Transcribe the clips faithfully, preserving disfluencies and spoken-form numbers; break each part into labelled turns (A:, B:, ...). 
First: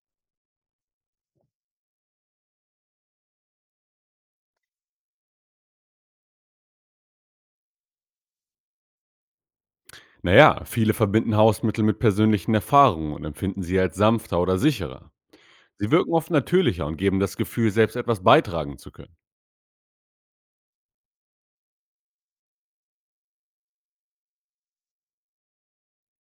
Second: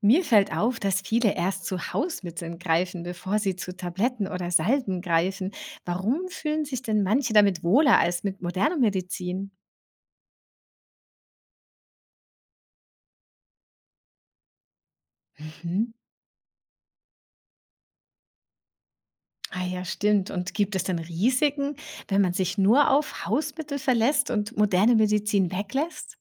A: Mir fällt auf, dass viele erst zu Hausmitteln greifen, bevor sie zu Tabletten oder Salben greifen. Warum fühlen sich denn manche damit wohler als mit moderner Medizin?
B: Naja, viele verbinden Hausmittel mit persönlichen Erfahrungen und empfinden sie als sanfter oder sicherer. Sie
A: Mhm.
B: wirken oft natürlicher und geben das Gefühl, selbst etwas beitragen zu können.
A: Ah ja, stimmt. Und gibt es denn Risiken, wenn man sich nur auf Hausmittel verlässt und moderne Medizin weglässt?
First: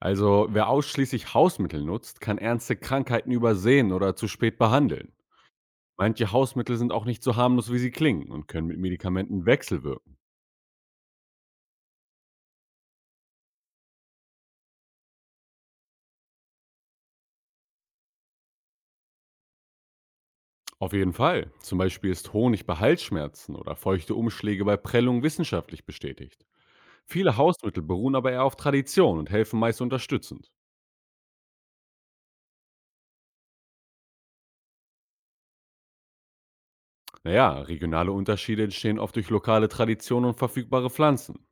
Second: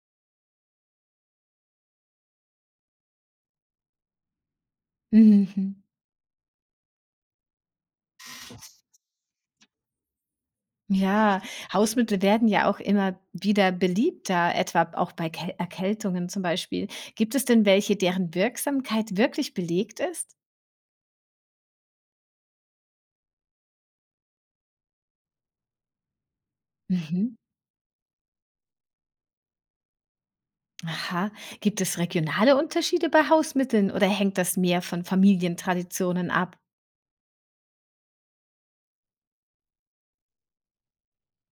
B: Also wer ausschließlich Hausmittel nutzt, kann ernste Krankheiten übersehen oder zu spät behandeln.
A: Mhm.
B: Manche Hausmittel sind auch nicht so harmlos, wie sie klingen und können mit Medikamenten wechselwirken.
A: Ja, Hausmittel werden ja auch immer wieder beliebter, etwa auch bei Kel- Erkältungen zum Beispiel. Gibt es denn welche, deren Wirksamkeit wirklich belegt ist?
B: Auf jeden Fall. Zum Beispiel ist Honig bei Halsschmerzen oder feuchte Umschläge bei Prellung wissenschaftlich bestätigt. Viele
A: Mhm.
B: Hausmittel beruhen aber eher auf Tradition und helfen meist unterstützend.
A: Aha. Gibt es regionale Unterschiede bei Hausmitteln oder hängt das mehr von Familientraditionen ab?
B: Naja, regionale Unterschiede entstehen oft durch lokale Traditionen und verfügbare Pflanzen.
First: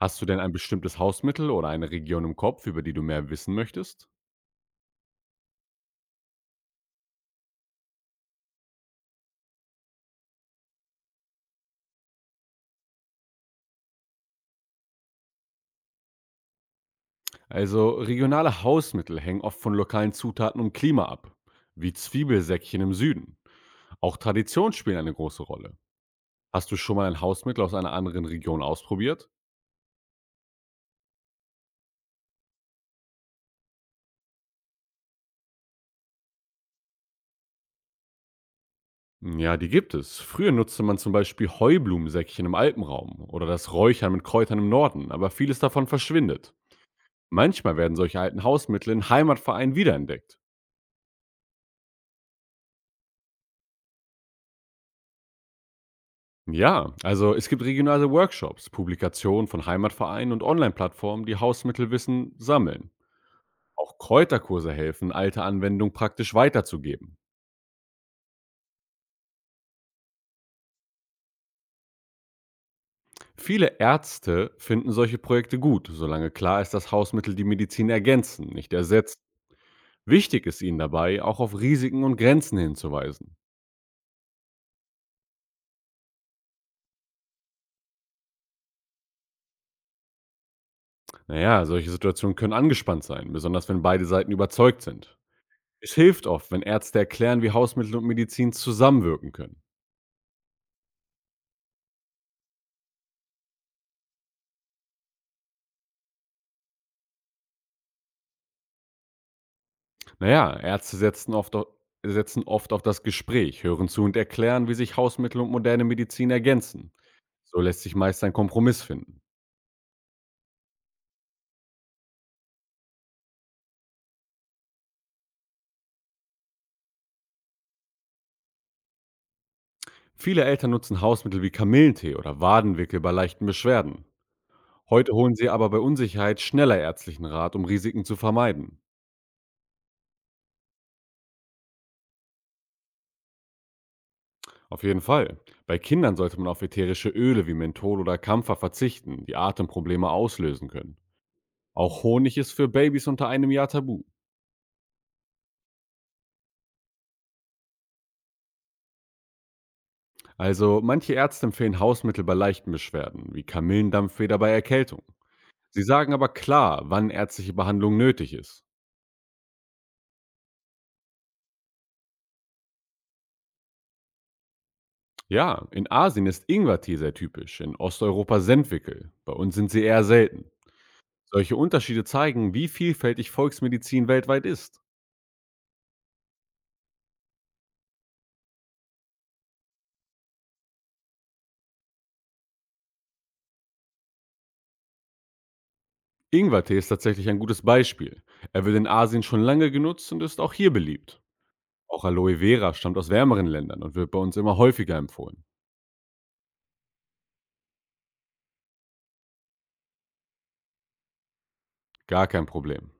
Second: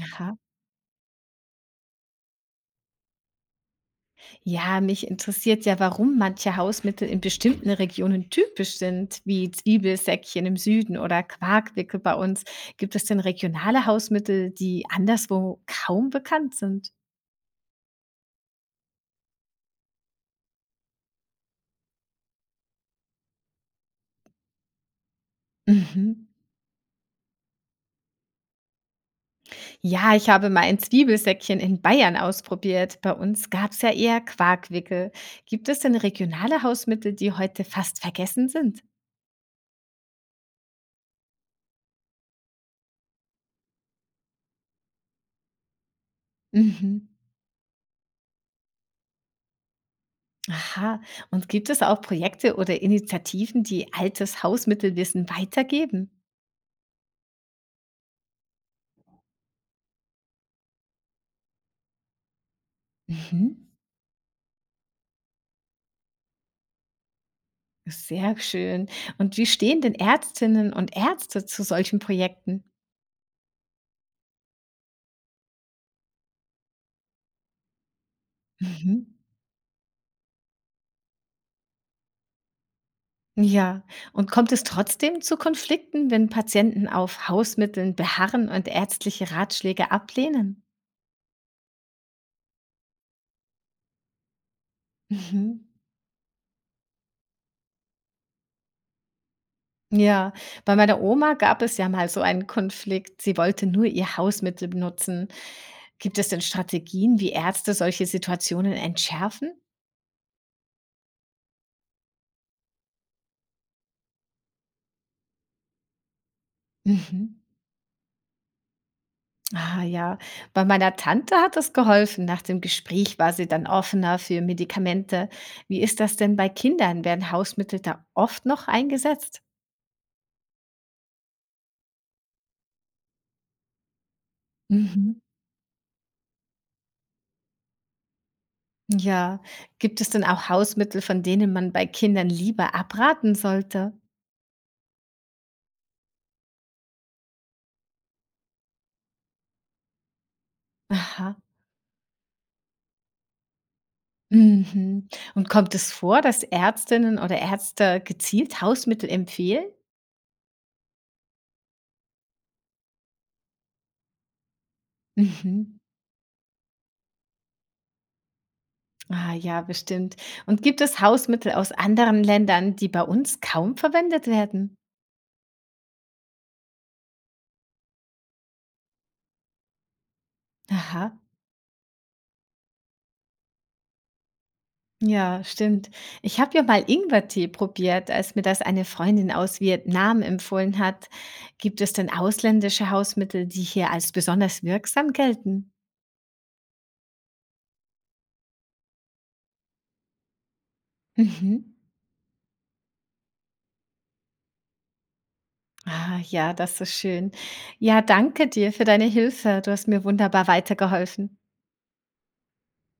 B: Hast du
A: Aha.
B: denn ein bestimmtes Hausmittel oder eine Region im Kopf, über die du mehr wissen möchtest?
A: Ja, mich interessiert ja, warum manche Hausmittel in bestimmten Regionen typisch sind, wie Zwiebelsäckchen im Süden oder Quarkwickel bei uns. Gibt es denn regionale Hausmittel, die anderswo kaum bekannt sind?
B: Also, regionale Hausmittel hängen oft von lokalen Zutaten und Klima ab, wie Zwiebelsäckchen im Süden. Auch Traditionen spielen eine große Rolle.
A: Mhm.
B: Hast du schon mal ein Hausmittel aus einer anderen Region ausprobiert?
A: Ja, ich habe mal ein Zwiebelsäckchen in Bayern ausprobiert. Bei uns gab es ja eher Quarkwickel. Gibt es denn regionale Hausmittel, die heute fast vergessen sind?
B: Ja, die gibt es. Früher nutzte man zum Beispiel Heublumensäckchen im Alpenraum oder das Räuchern mit Kräutern im Norden, aber vieles davon verschwindet.
A: Mhm.
B: Manchmal werden solche alten Hausmittel in Heimatvereinen wiederentdeckt.
A: Aha. Und gibt es auch Projekte oder Initiativen, die altes Hausmittelwissen weitergeben?
B: Ja, also es gibt regionale Workshops, Publikationen von Heimatvereinen und Online-Plattformen, die Hausmittelwissen sammeln.
A: Mhm.
B: Auch Kräuterkurse helfen, alte Anwendungen praktisch weiterzugeben.
A: Sehr schön. Und wie stehen denn Ärztinnen und Ärzte zu solchen Projekten?
B: Viele Ärzte finden solche Projekte gut, solange klar ist, dass Hausmittel die Medizin ergänzen, nicht
A: Mhm.
B: ersetzen. Wichtig ist ihnen dabei, auch auf Risiken und Grenzen hinzuweisen.
A: Ja. Und kommt es trotzdem zu Konflikten, wenn Patienten auf Hausmitteln beharren und ärztliche Ratschläge ablehnen?
B: Naja, solche Situationen können angespannt sein, besonders wenn beide Seiten überzeugt sind.
A: Mhm.
B: Es hilft oft, wenn Ärzte erklären, wie Hausmittel und Medizin zusammenwirken können.
A: Ja, bei meiner Oma gab es ja mal so einen Konflikt. Sie wollte nur ihr Hausmittel benutzen. Gibt es denn Strategien, wie Ärzte solche Situationen entschärfen?
B: Naja, Ärzte setzen oft, au- setzen oft auf das Gespräch, hören zu und erklären, wie sich Hausmittel und moderne Medizin ergänzen.
A: Mhm.
B: So lässt sich meist ein Kompromiss finden.
A: Ah ja, bei meiner Tante hat es geholfen. Nach dem Gespräch war sie dann offener für Medikamente. Wie ist das denn bei Kindern? Werden Hausmittel da oft noch eingesetzt?
B: Viele Eltern nutzen Hausmittel wie Kamillentee oder Wadenwickel bei leichten Beschwerden. Heute
A: Mhm.
B: holen sie aber bei Unsicherheit schneller ärztlichen Rat, um Risiken zu vermeiden.
A: Ja, gibt es denn auch Hausmittel, von denen man bei Kindern lieber abraten sollte?
B: Auf jeden Fall. Bei Kindern sollte man auf ätherische Öle wie Menthol oder Kampfer verzichten, die Atemprobleme auslösen können.
A: Aha.
B: Auch Honig ist für Babys unter einem Jahr tabu.
A: Mhm. Und kommt es vor, dass Ärztinnen oder Ärzte gezielt Hausmittel empfehlen?
B: Also manche Ärzte empfehlen Hausmittel bei leichten Beschwerden, wie Kamillendampfeder bei Erkältung.
A: Mhm.
B: Sie sagen aber klar, wann ärztliche Behandlung nötig ist.
A: Ah ja, bestimmt. Und gibt es Hausmittel aus anderen Ländern, die bei uns kaum verwendet werden?
B: Ja, in Asien ist Ingwertee sehr typisch, in Osteuropa Sendwickel, bei uns sind sie eher selten.
A: Aha.
B: Solche Unterschiede zeigen, wie vielfältig Volksmedizin weltweit ist.
A: Ja, stimmt. Ich habe ja mal Ingwertee probiert, als mir das eine Freundin aus Vietnam empfohlen hat. Gibt es denn ausländische Hausmittel, die hier als besonders wirksam gelten?
B: Ingwertee ist tatsächlich ein gutes Beispiel. Er wird in Asien schon lange genutzt und ist auch hier beliebt.
A: Mhm.
B: Auch Aloe Vera stammt aus wärmeren Ländern und wird bei uns immer häufiger empfohlen.
A: Ah, ja, das ist schön. Ja, danke dir für deine Hilfe. Du hast mir wunderbar weitergeholfen.
B: Gar kein Problem.